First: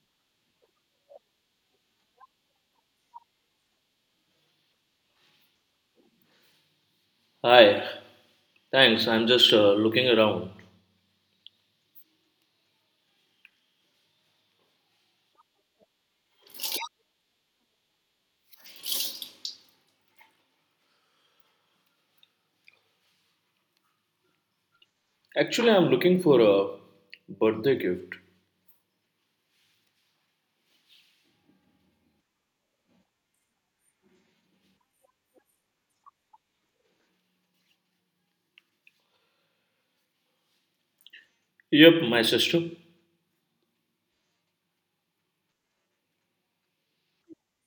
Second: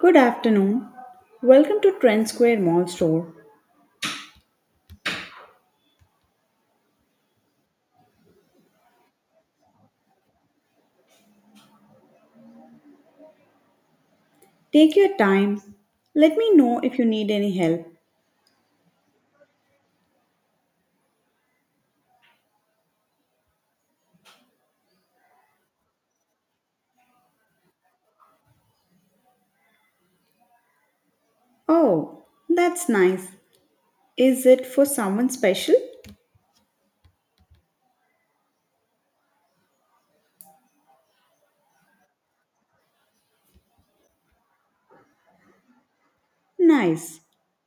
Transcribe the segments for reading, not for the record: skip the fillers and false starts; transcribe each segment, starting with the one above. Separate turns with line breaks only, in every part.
Good afternoon. Welcome to Trend Square Mall Store.
Hi, thanks. I'm just looking around.
Take your time. Let me know if you need any help.
Actually, I'm looking for a birthday gift.
Oh, that's nice. Is it for someone special?
Yep, my sister.
Nice.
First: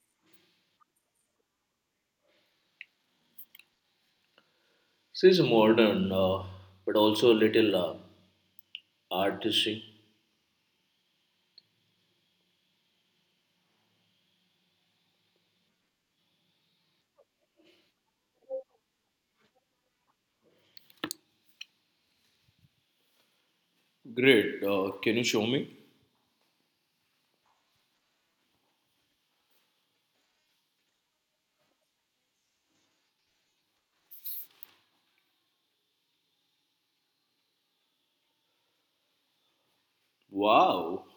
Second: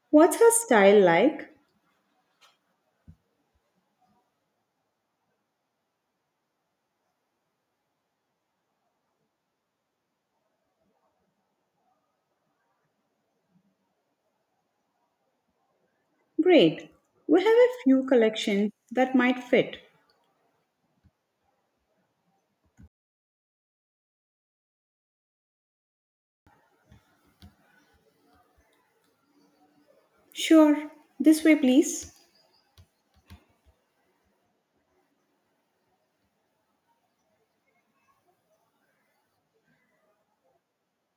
What's her style like?
She's modern, but also a little artisy.
Great. We have a few collections that might fit.
Great. Can you show me?
Sure. This way, please.
Wow,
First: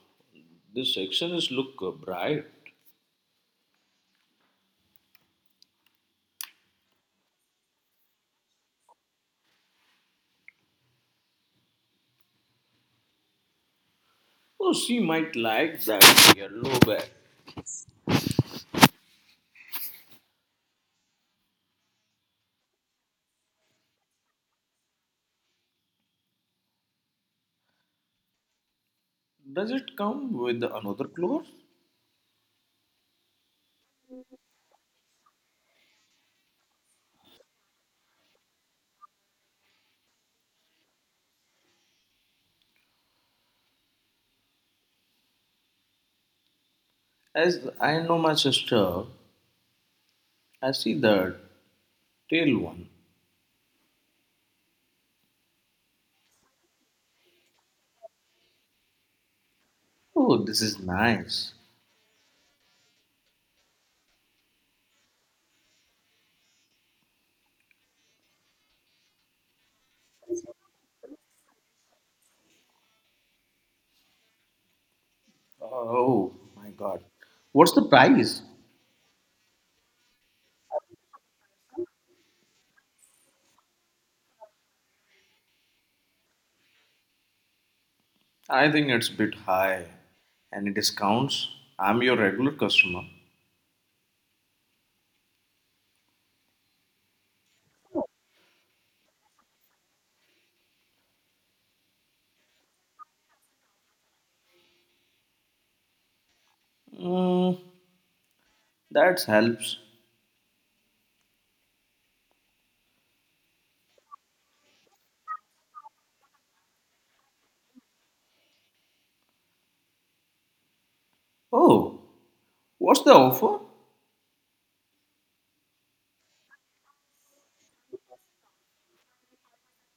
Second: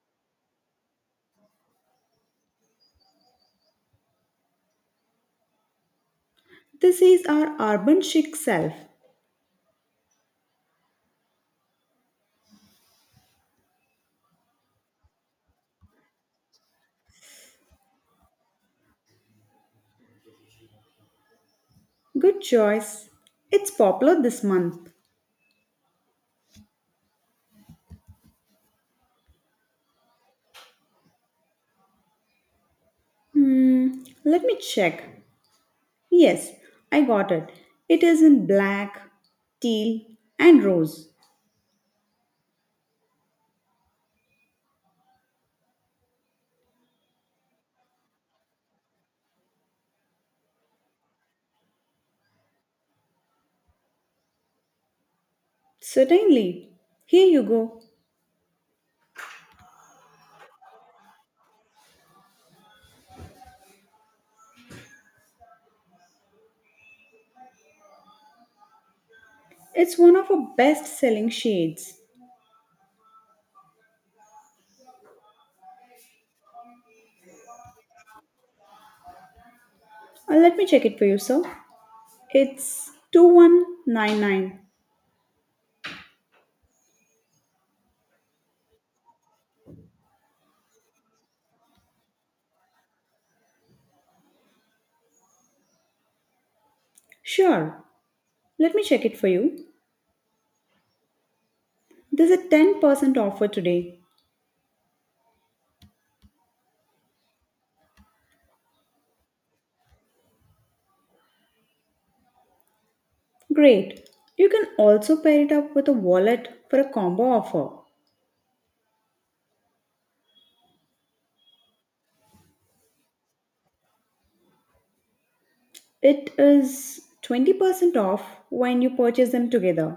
this section is look bright.
This is our urban chic self.
Oh, she might like that yellow bag.
Good choice. It's popular this month.
Does it come with another cloth?
Hmm, let me check. Yes, I got it. It is in black, teal, and rose.
As I know my sister, I see the tail one.
Certainly. Here you go.
Oh, this is nice.
It's one of our best selling shades.
Oh my god. What's the price?
Let me check it for you, sir. It's 2199.
I think it's a bit high. Any discounts? I'm your regular customer.
Sure. Let me check it for you. There's a 10% offer today.
Mm, that helps.
Great. You can also pair it up with a wallet for a combo offer.
Oh, what's the offer?
It is 20% off when you purchase them together.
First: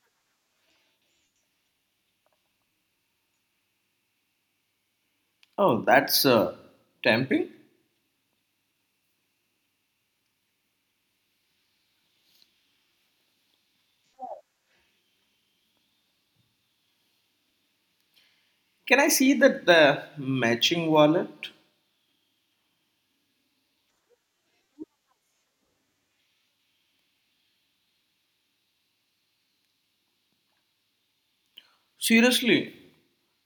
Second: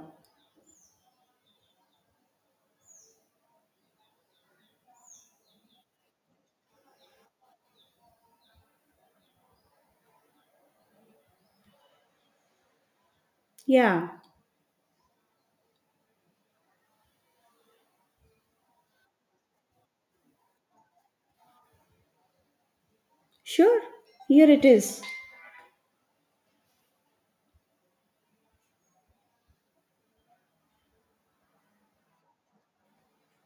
Oh, that's tempting.
Yeah.
Can I see that the matching wallet?
Sure, here it is.
Seriously?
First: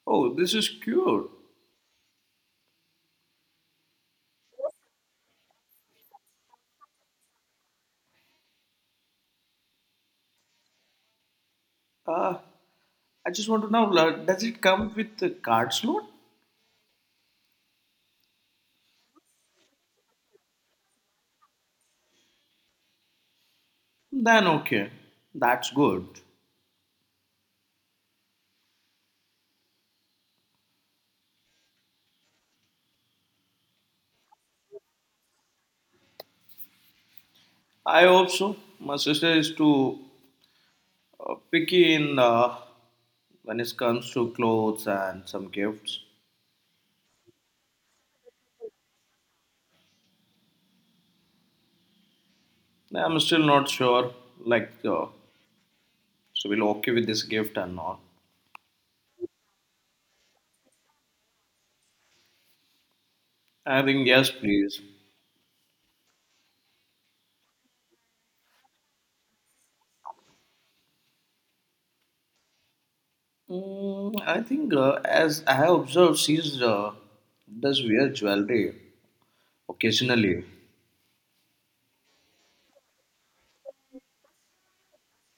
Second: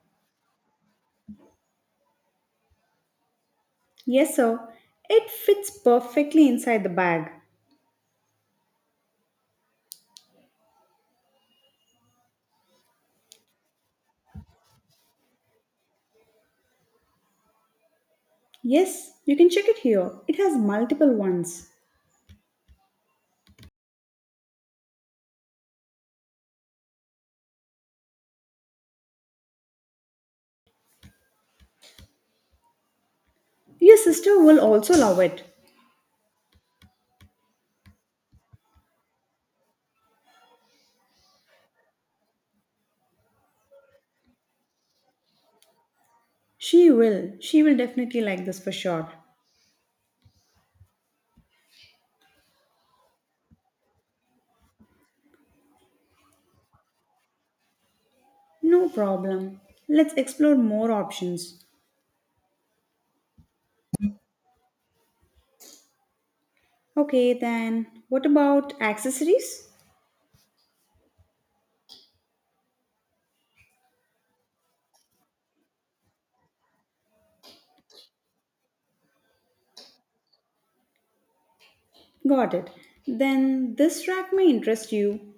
Oh, this is cute.
Yes, sir. It fits perfectly inside the bag.
Uh, I just want to know does it come with the card slot?
Yes, you can check it here. It has multiple ones.
Then okay, that's good.
Your sister will also love it.
I hope so. My sister is to picky in when it comes to clothes and some gifts.
She will. She will definitely like this for sure.
Nah, I'm still not sure, like, so we'll okay with this gift or not.
No problem. Let's explore more options.
I think yes, please.
Okay, then what about accessories?
Mm, I think as I have observed, she's does wear jewelry occasionally.
Got it. Then this rack may interest you.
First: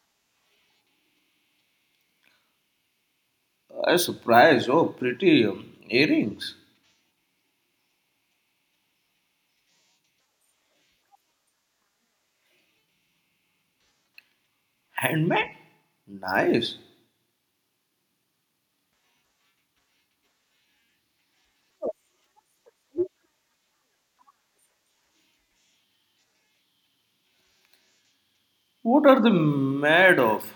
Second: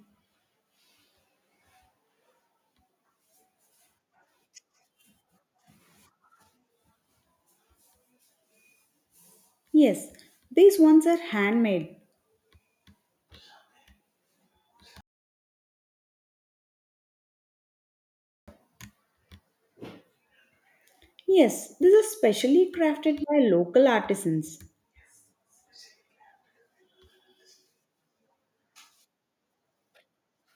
I was surprised. Oh, pretty earrings,
Yes, these ones are handmade.
handmade, nice.
Yes, this is specially crafted by local artisans.
What are they made of?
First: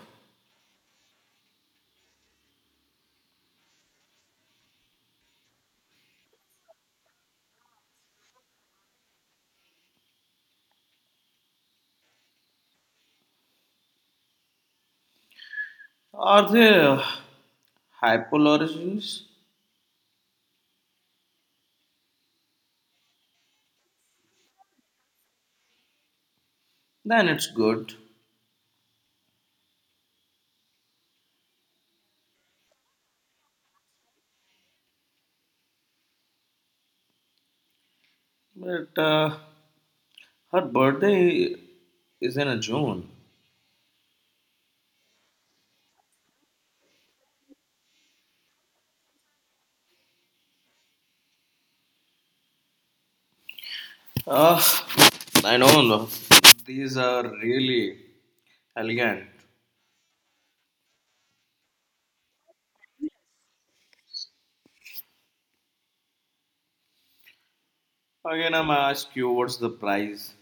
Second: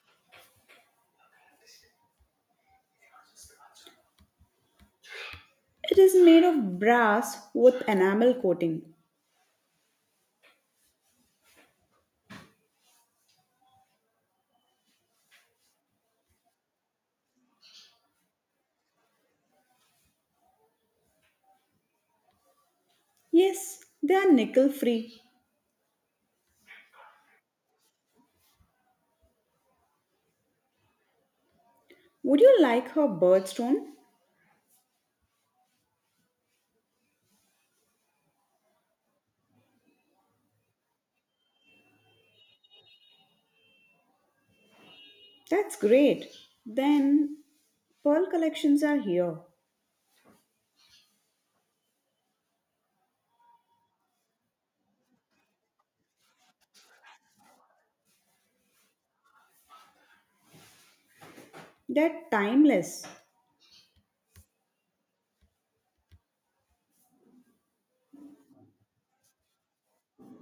It is made of brass with enamel coating.
Are they hypoallergens?
Yes, they are nickel free.
Then it's good.
Would you like her birthstone?
But her birthday is in June.
That's great. Then pearl collections are here.
Uh, I know no, these are really elegant.
They're timeless.
Again, I'm asked you what's the price.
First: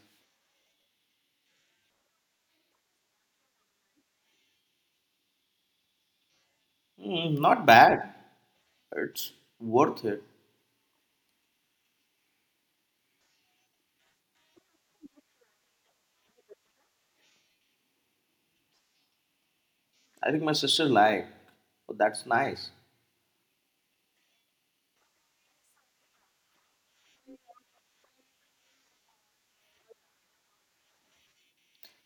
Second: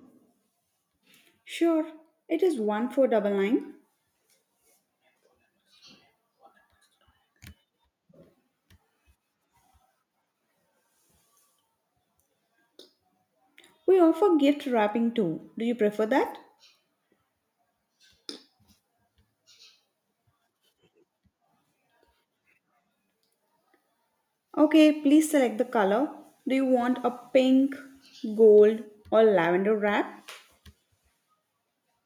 Sure, it is 1499.
Hmm, not bad. It's worth it.
We offer gift wrapping too. Do you prefer that?
I think my sister like. Oh, that's nice.
Okay, please select the color. Do you want a pink, gold, or lavender wrap?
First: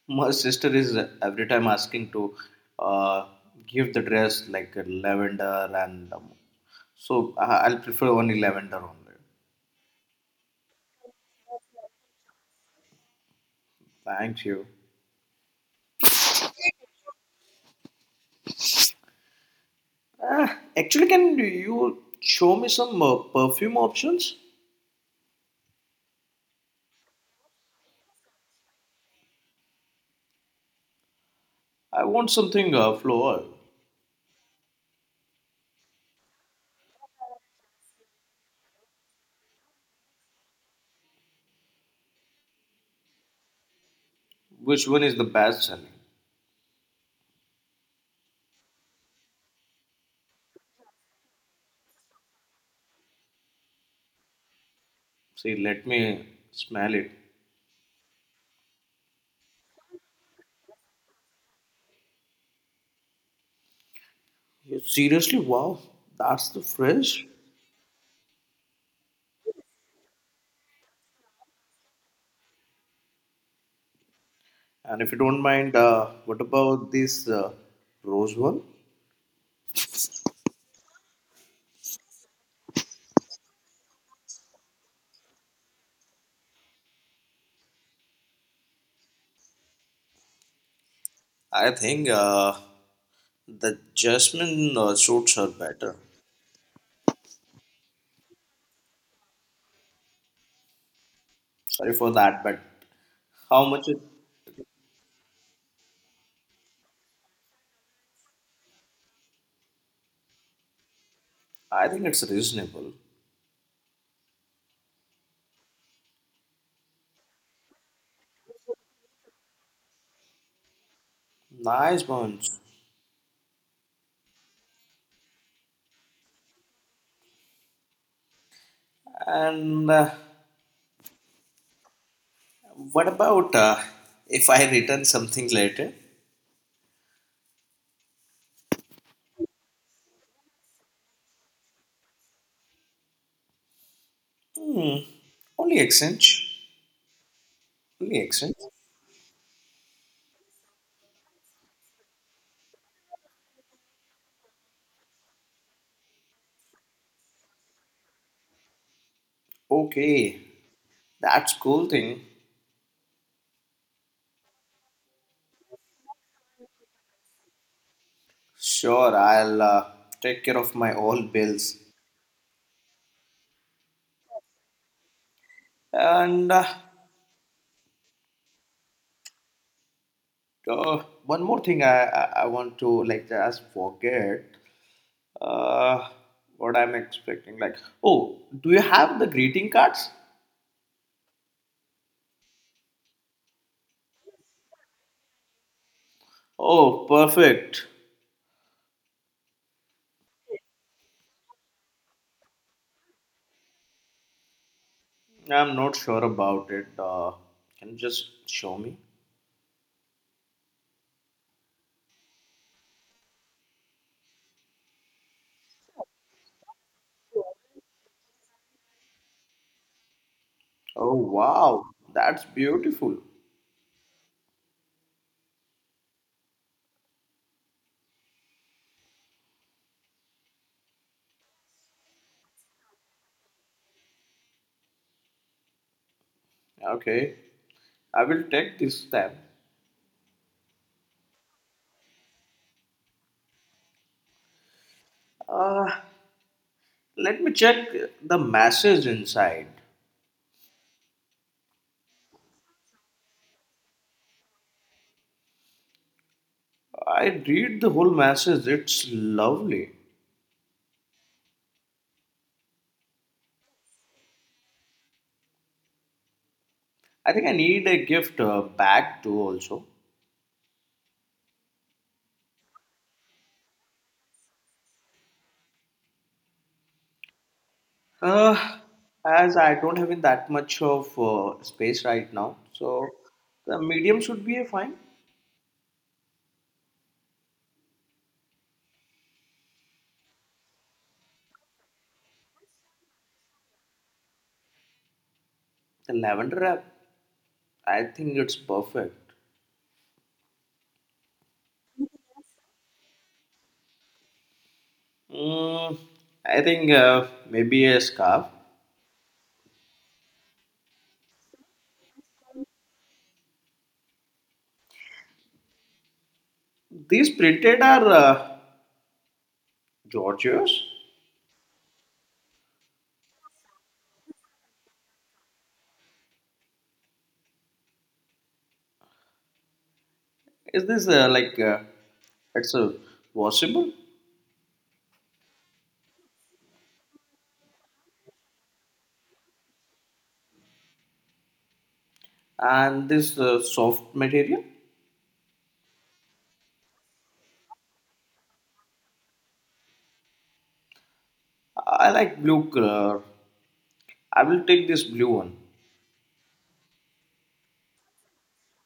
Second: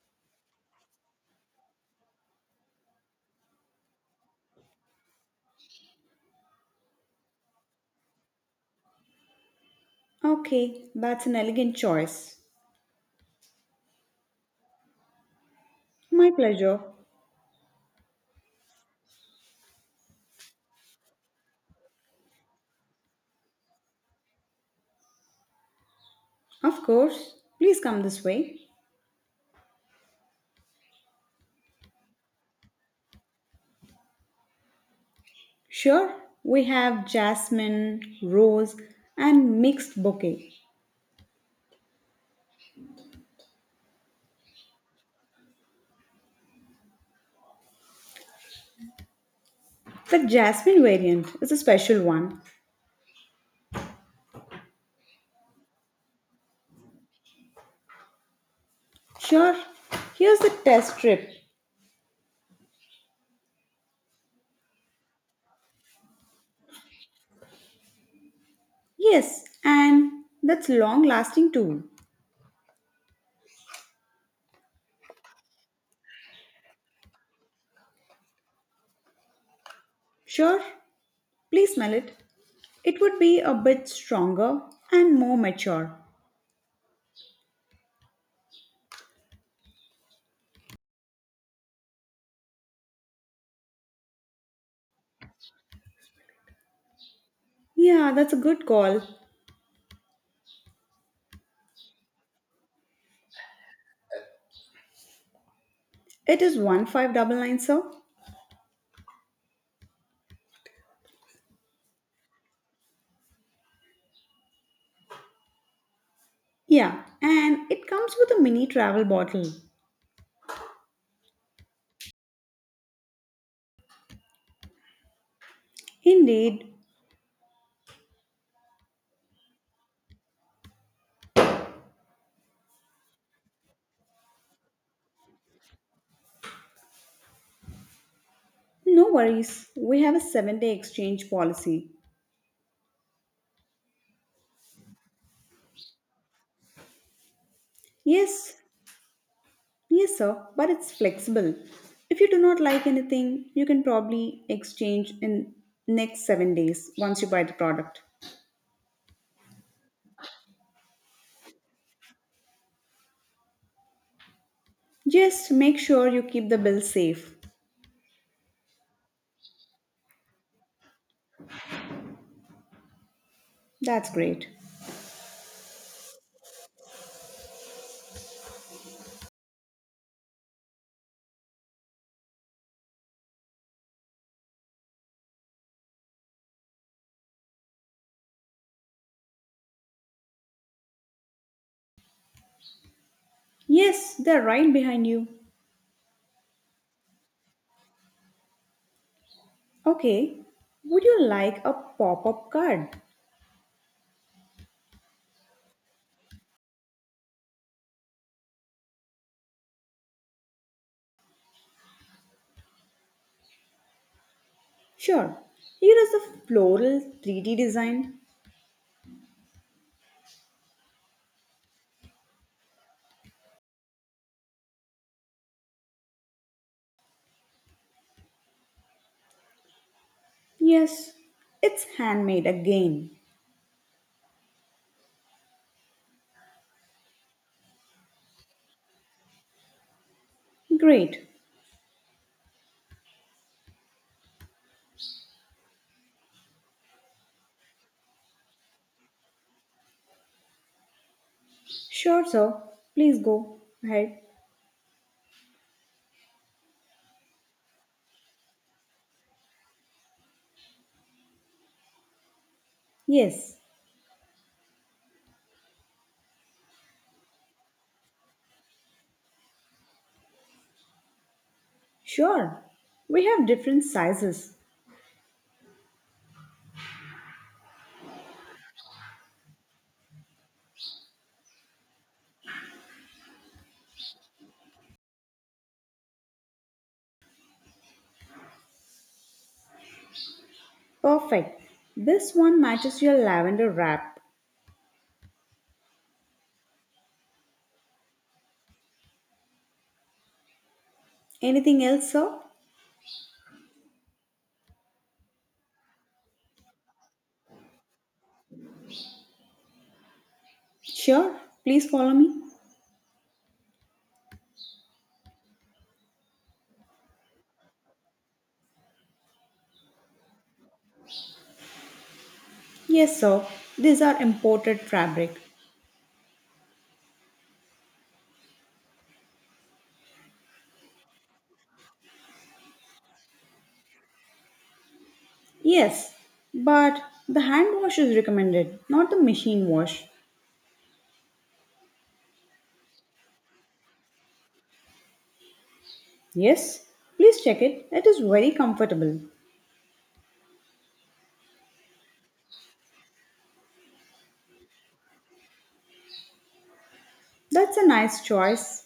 My sister is every time asking to uh, give the dress like a lavender and so I'll prefer only lavender only.
Okay, that's an elegant choice.
Thank you.
My pleasure.
Uh, Actually, can you show me some perfume options?
Of course, please come this way.
I want something floral.
Sure, we have jasmine, rose, and mixed bouquet.
Which one is the best selling?
The jasmine variant is a special one.
See, let me smell it.
Sure, here's the test strip.
Seriously, wow, that's the fresh.
Yes, and that's long lasting too.
And if you don't mind, what about this rose one?
Sure, please smell it. It would be a bit stronger and more mature.
I think the jasmine suits her better.
Yeah, that's a good call.
Sorry for that, but how much it?
It is 1599, sir.
I think it's reasonable.
Yeah, and it comes with a mini travel bottle.
Nice bunch.
Indeed.
And what about if I return something later?
No worries. We have a 7-day exchange policy.
Hmm, only exchange. Only
Yes,
exchange.
yes, sir, but it's flexible. If you do not like anything, you can probably exchange in next 7 days once you buy the product.
Okay, that's cool thing.
Just make sure you keep the bill safe.
Sure, I'll take care of my all bills.
That's great.
And uh, one more thing I want to like just forget uh, what I'm expecting. Like, oh, do you have the greeting cards?
Yes, they're right behind you.
Oh, perfect.
Okay, would you like a pop up card?
I'm not sure about it. Can you just show me?
Sure. Here is a floral 3D design.
Oh wow, that's beautiful.
Yes, it's handmade again.
Okay, I will take this step.
Great.
Uh, Let me check the message inside.
Sure, sir. Please go ahead.
I read the whole message. It's lovely.
Yes,
I think I need a gift bag too. Also,
sure. We have different sizes.
uh, as I don't have in that much of space right now, so the medium should be a fine.
Perfect. This one matches your lavender wrap.
The lavender wrap. I think it's perfect.
Anything else, sir?
Mm, I think maybe a scarf.
Sure. Please follow me.
These printed are Georgios.
Yes, sir. These are imported fabric.
Is this like it's a washable
Yes, but the hand wash is recommended, not the machine wash.
and this soft material?
Yes, please check it. It is very comfortable.
I like blue color. I will take this blue one.
That's a nice choice.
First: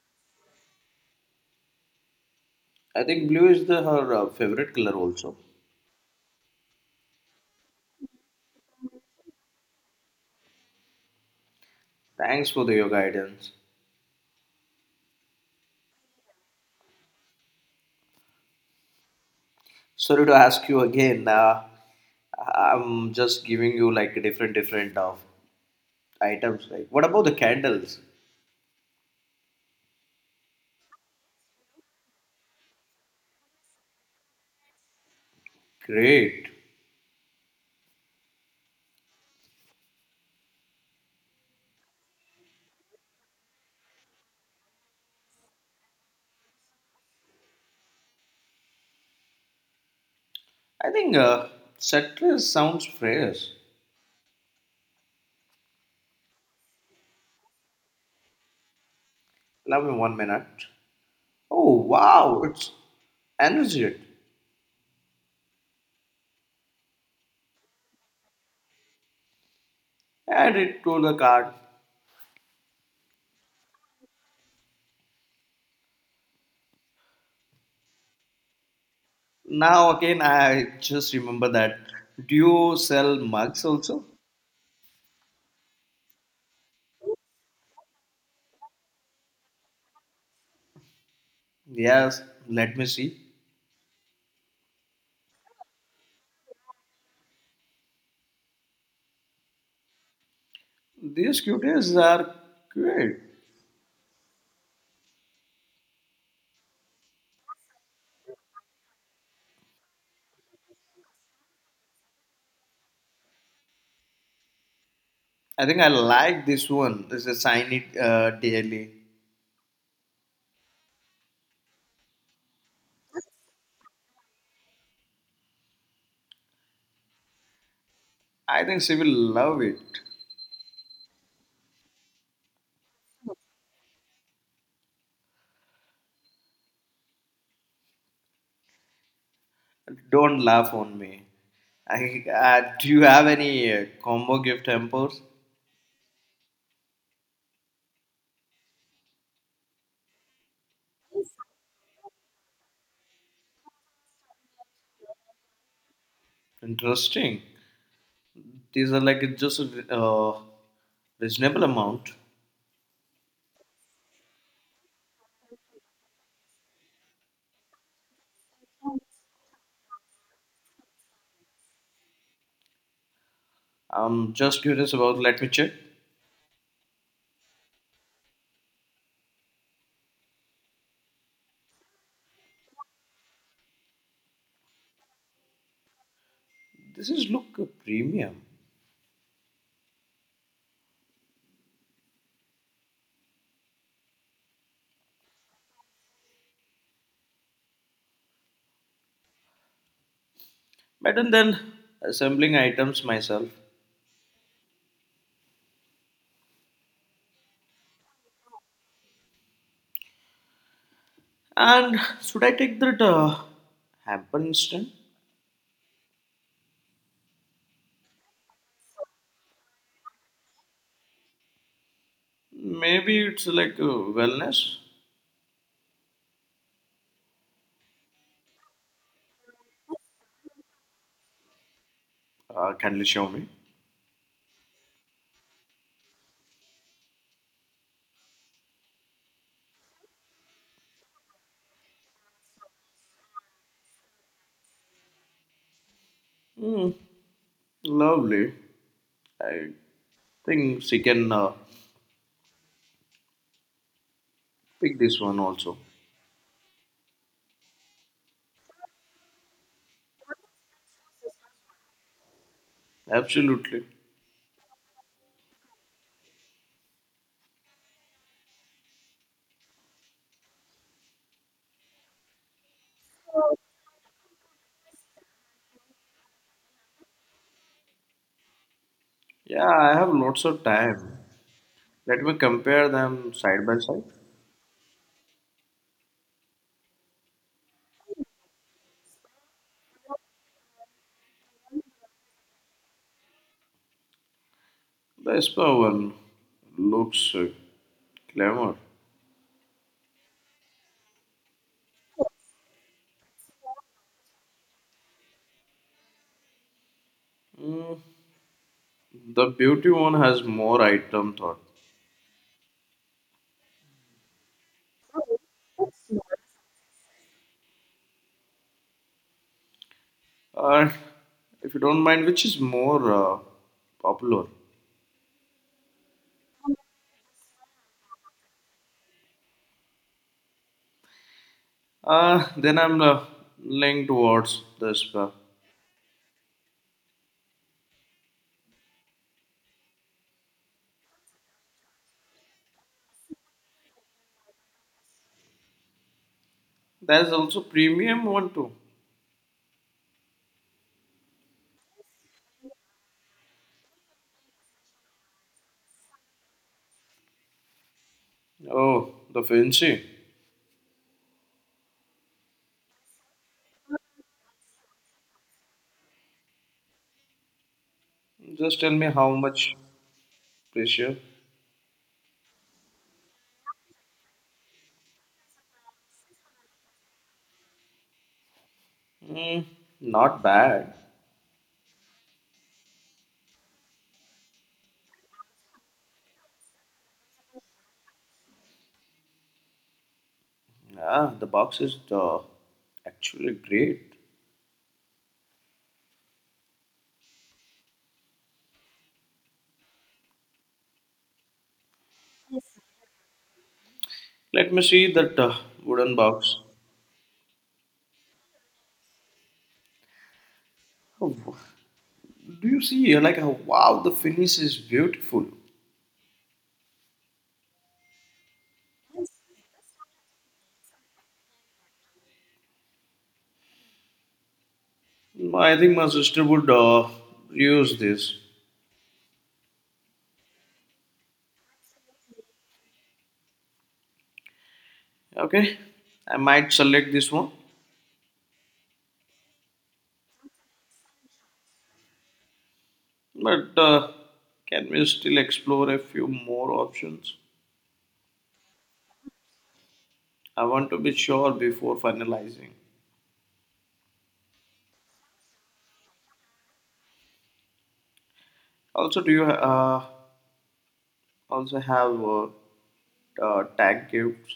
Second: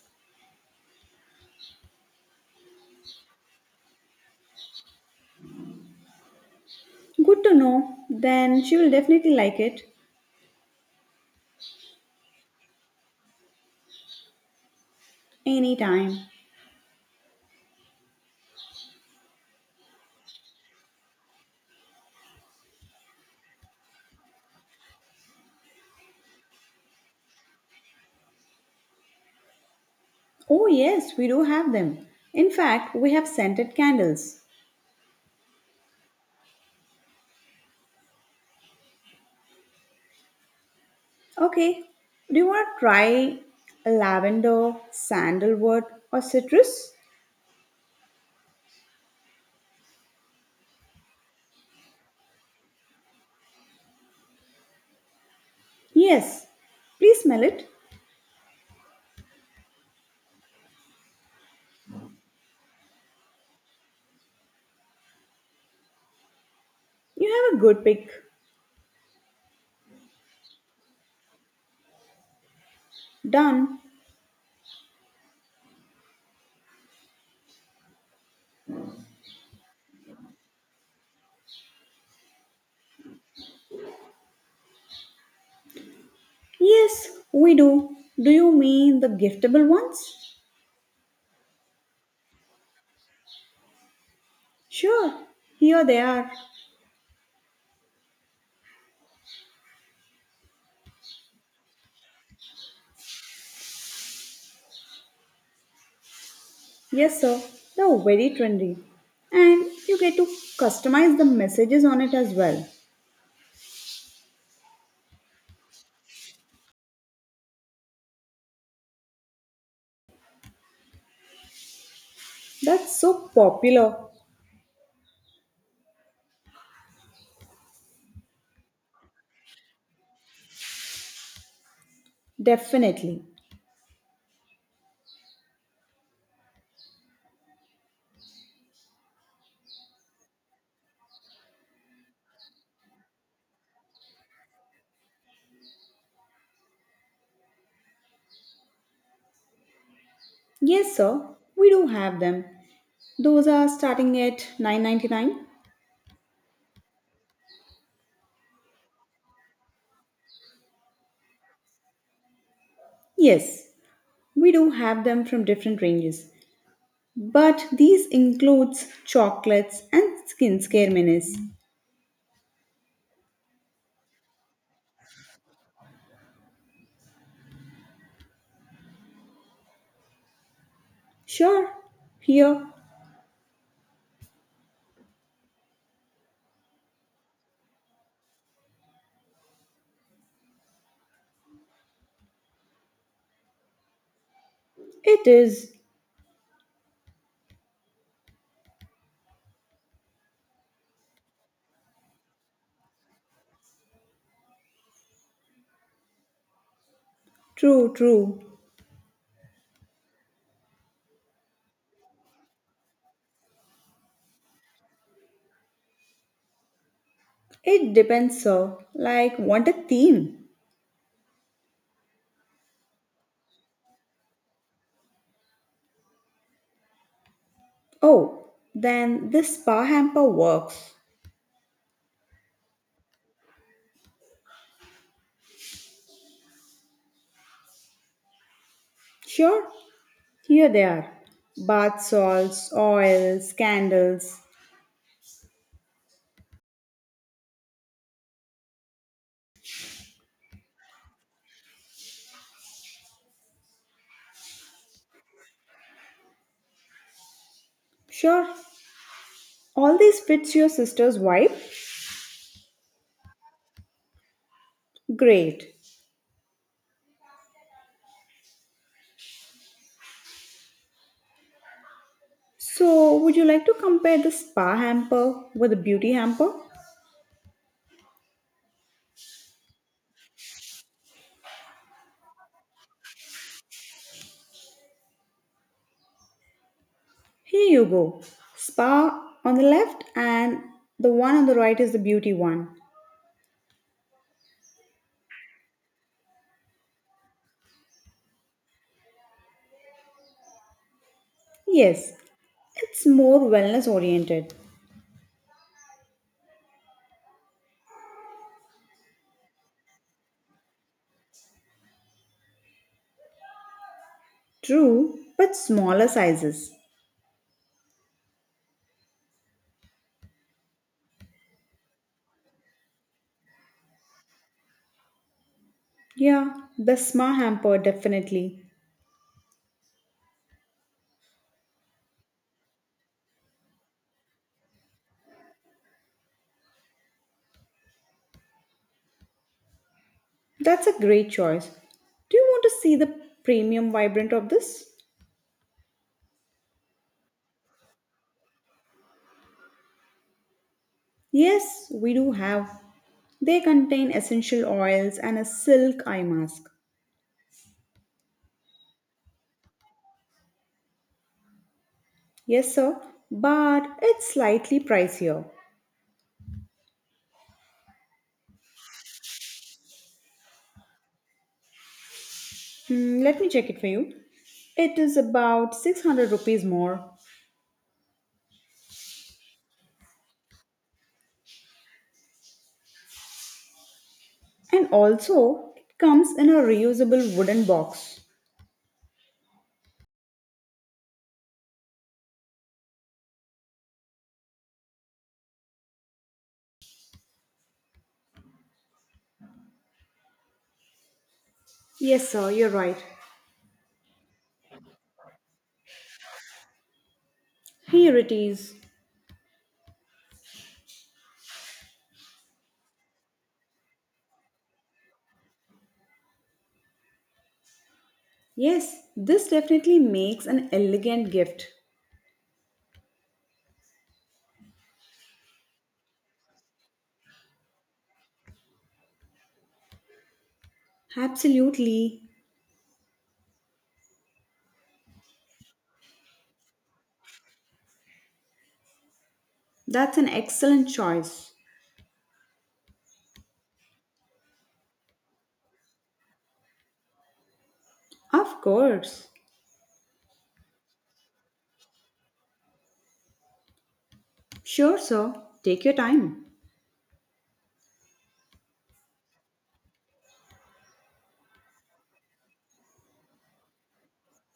I think blue is the her favorite color also.
Good to know. Then she will definitely like it
Thanks for your guidance.
anytime.
Sorry to ask you again. I'm just giving you like different of items. Like what about the candles?
Oh, yes, we do have them. In fact, we have scented candles.
Great.
Okay, do you want to try lavender, sandalwood, or citrus?
I think citrus sounds fresh.
Yes, please smell it.
Allow me one minute. Oh wow, it's energetic.
You have a good pick.
Add it to the cart.
Done.
Now again, I just remember that. Do you sell mugs also?
Yes, we do. Do you mean the giftable ones?
Yes, let me see.
Sure, here they are.
These cuties are great.
Yes, sir, they're very trendy. And you get to customize the messages on it as well.
I think I like this one. This is shiny daily.
That's so popular.
I think she will love it.
Definitely.
Don't laugh on me. Do you have any combo gift hampers?
Yes, sir, we do have them. Those are starting at 9.99.
Interesting. These are like it's just a reasonable amount.
Yes, we do have them from different ranges. But these includes chocolates and skincare minis.
I'm just curious about. Let me check.
Sure, here
This is look premium.
it is.
Better than assembling items myself.
True, true.
And should I take that hamper instant?
It depends, sir. Like, want a theme?
Maybe it's like wellness.
Oh, then this spa hamper works.
Kindly show me.
Sure, here they are. Bath salts, oils, candles.
Mm, lovely. I think she can pick this one also.
Sure, all these fits your sister's wife.
Absolutely.
Great. So, would you like to compare the spa hamper with the beauty hamper?
Yeah, I have lots of time. Let me compare them side by side.
Here you go. Spa on the left, and the one on the right is the beauty one.
The spa one looks glamour.
Yes, it's more wellness oriented.
Mm, the beauty one has more item thought.
True, but smaller sizes.
Uh, if you don't mind, which is more popular?
Yeah, the spa hamper definitely.
Then I'm leaning towards the spa.
That's a great choice. Do you want to see the premium vibrant of this?
There's also premium one too.
Yes, we do have. They contain essential oils and a silk eye mask.
Oh, the fancy.
Yes, sir, but it's slightly pricier.
Just tell me how much pressure.
Hmm, let me check it for you. It is about 600 rupees more.
Mm, not bad.
And also, it comes in a reusable wooden box.
Ah, the box is actually great.
Yes, sir, you're right.
Let me see that wooden box.
Here it is.
Oh, do you see here like how wow the finish is beautiful?
Yes, this definitely makes an elegant gift.
No, I think my sister would use this.
Absolutely.
Okay, I might select this one,
That's an excellent choice.
but can we still explore a few more options?
Of course.
I want to be sure before finalizing.
Sure, sir. Take your time.
Also, do you also have tag gifts?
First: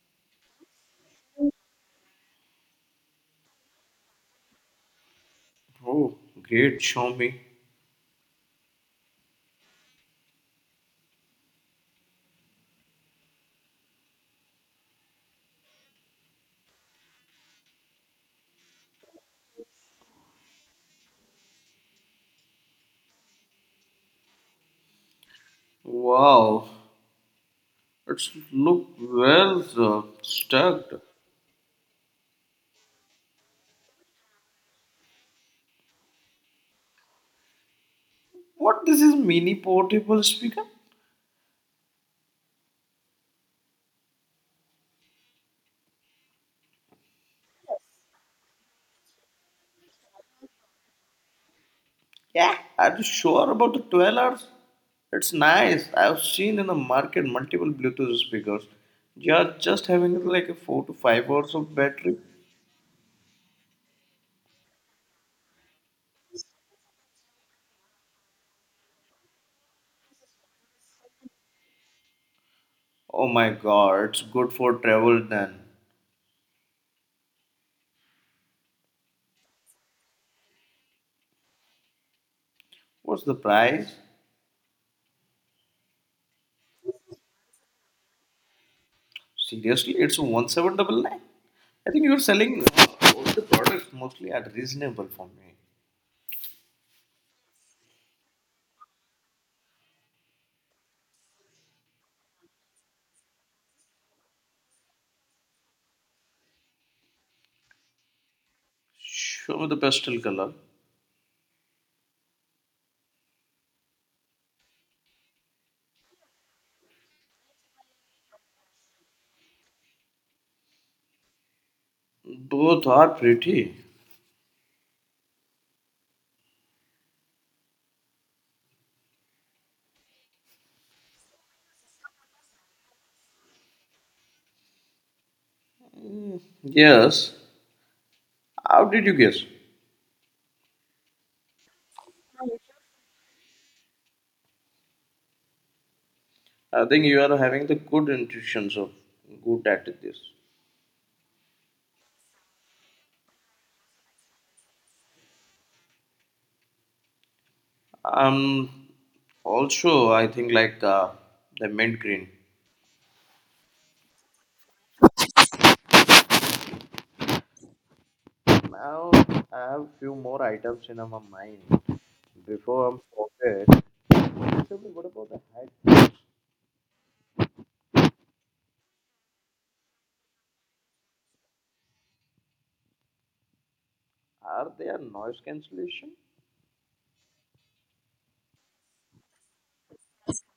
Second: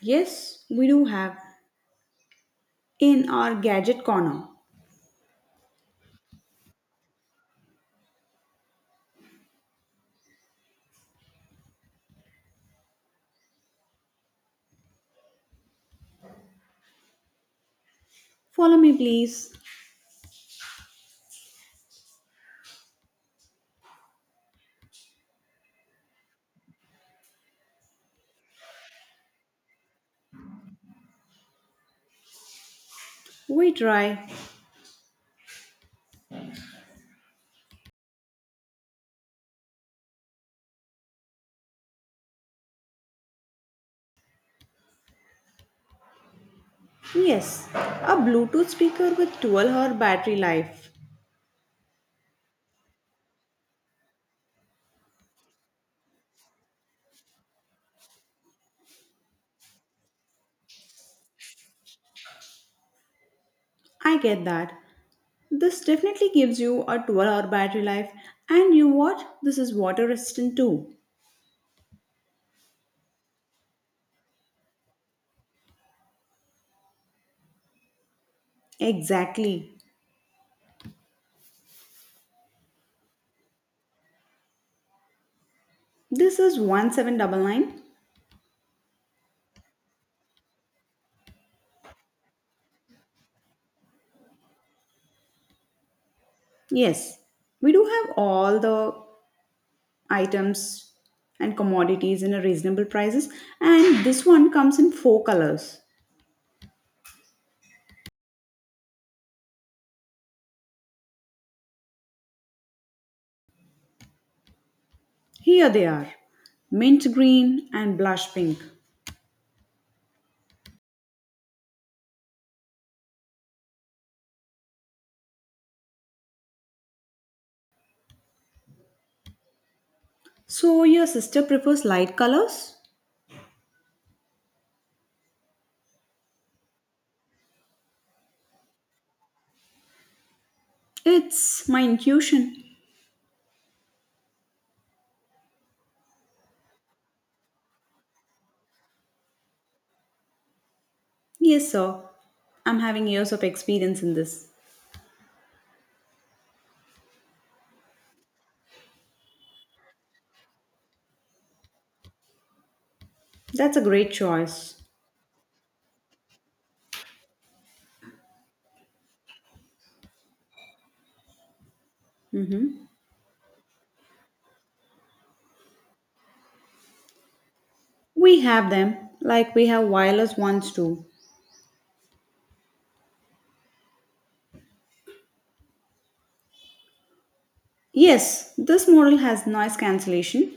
Yes, we do have in our gadget corner.
Oh, great! Show me.
Follow me, please.
Wow, it's look well stuck.
We try.
What this is mini portable speaker?
Yes, a Bluetooth speaker with 12-hour battery life.
Yeah. Are you sure about the 12 hours? It's nice. I've seen in the market multiple Bluetooth speakers. You're just having like a 4 to 5 hours of battery.
I get that. This definitely gives you a 12-hour battery life, and you what? This is water resistant too.
Oh my god, it's good for travel then.
Exactly.
What's the price?
This is 1799.
Seriously, it's 1799? I think you're selling all the products mostly at reasonable for me.
Yes, we do have all the items and commodities in a reasonable prices, and this one comes in four colors.
Show me the pastel color.
Here they are, mint green and blush pink.
Both are pretty.
So, your sister prefers light colors?
Yes. How did you guess?
It's my intuition.
I think you are having the good intuitions of good at this.
Yes, sir. I'm having years of experience in this.
Um, Also, I think like the mint green.
That's a great choice.
Now I have few more items in my mind. Before I'm forget, Shobhi, what about the headphones?
We have them, like we have wireless ones too.
Are they a noise cancellation?
Yes, this model has noise cancellation.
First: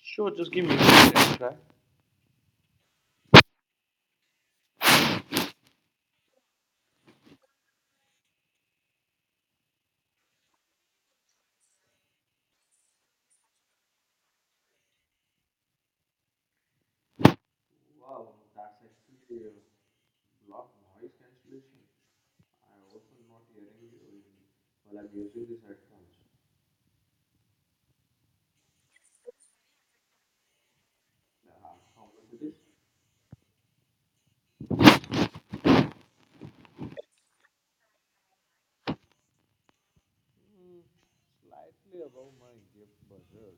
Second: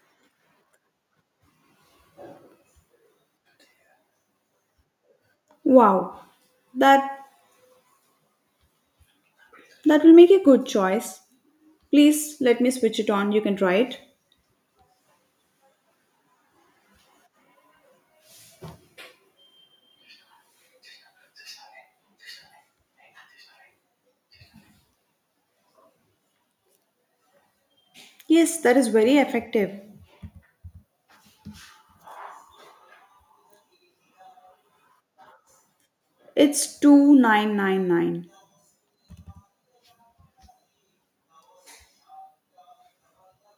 Sure, just give me a second, try.
Wow, that that will make a good choice. Please let me switch it on. You can try it.
Wow, that's actually a lot of noise cancellation. I also not hearing you while I'm using these headphones.
Yes, that is very effective.
How much it is?
It's 2999.
Slightly above my gift budget.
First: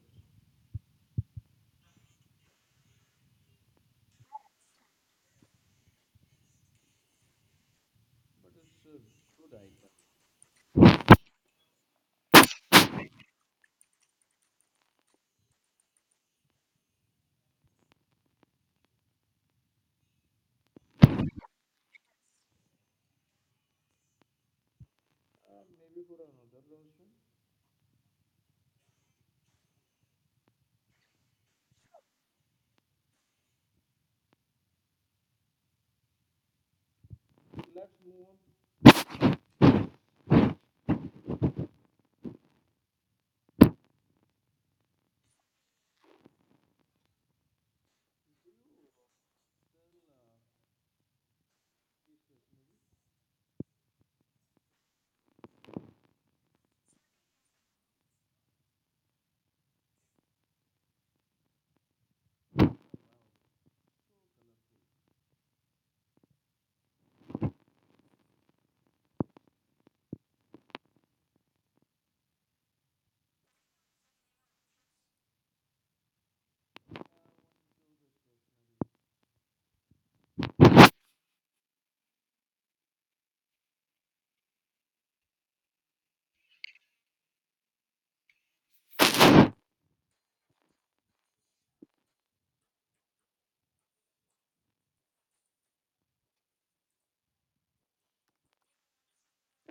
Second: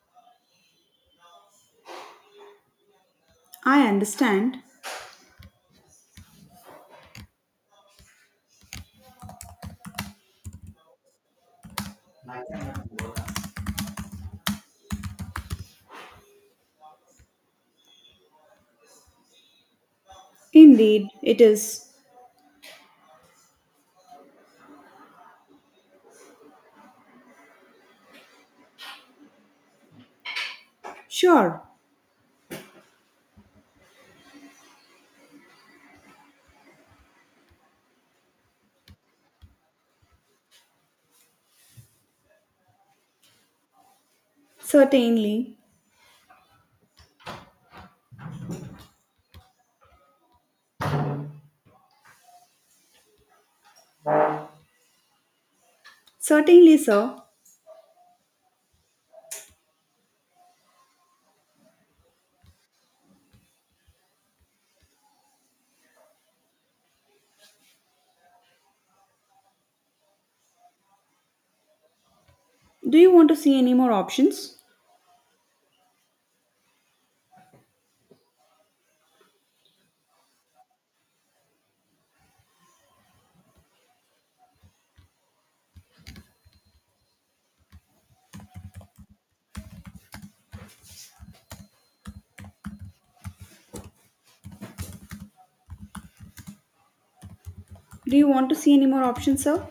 I understand. Indeed, it is.
Uh, Maybe for another version.
Sure. Certainly. Certainly, sir. Do you want to see any more options? Do you want to see any more options, sir?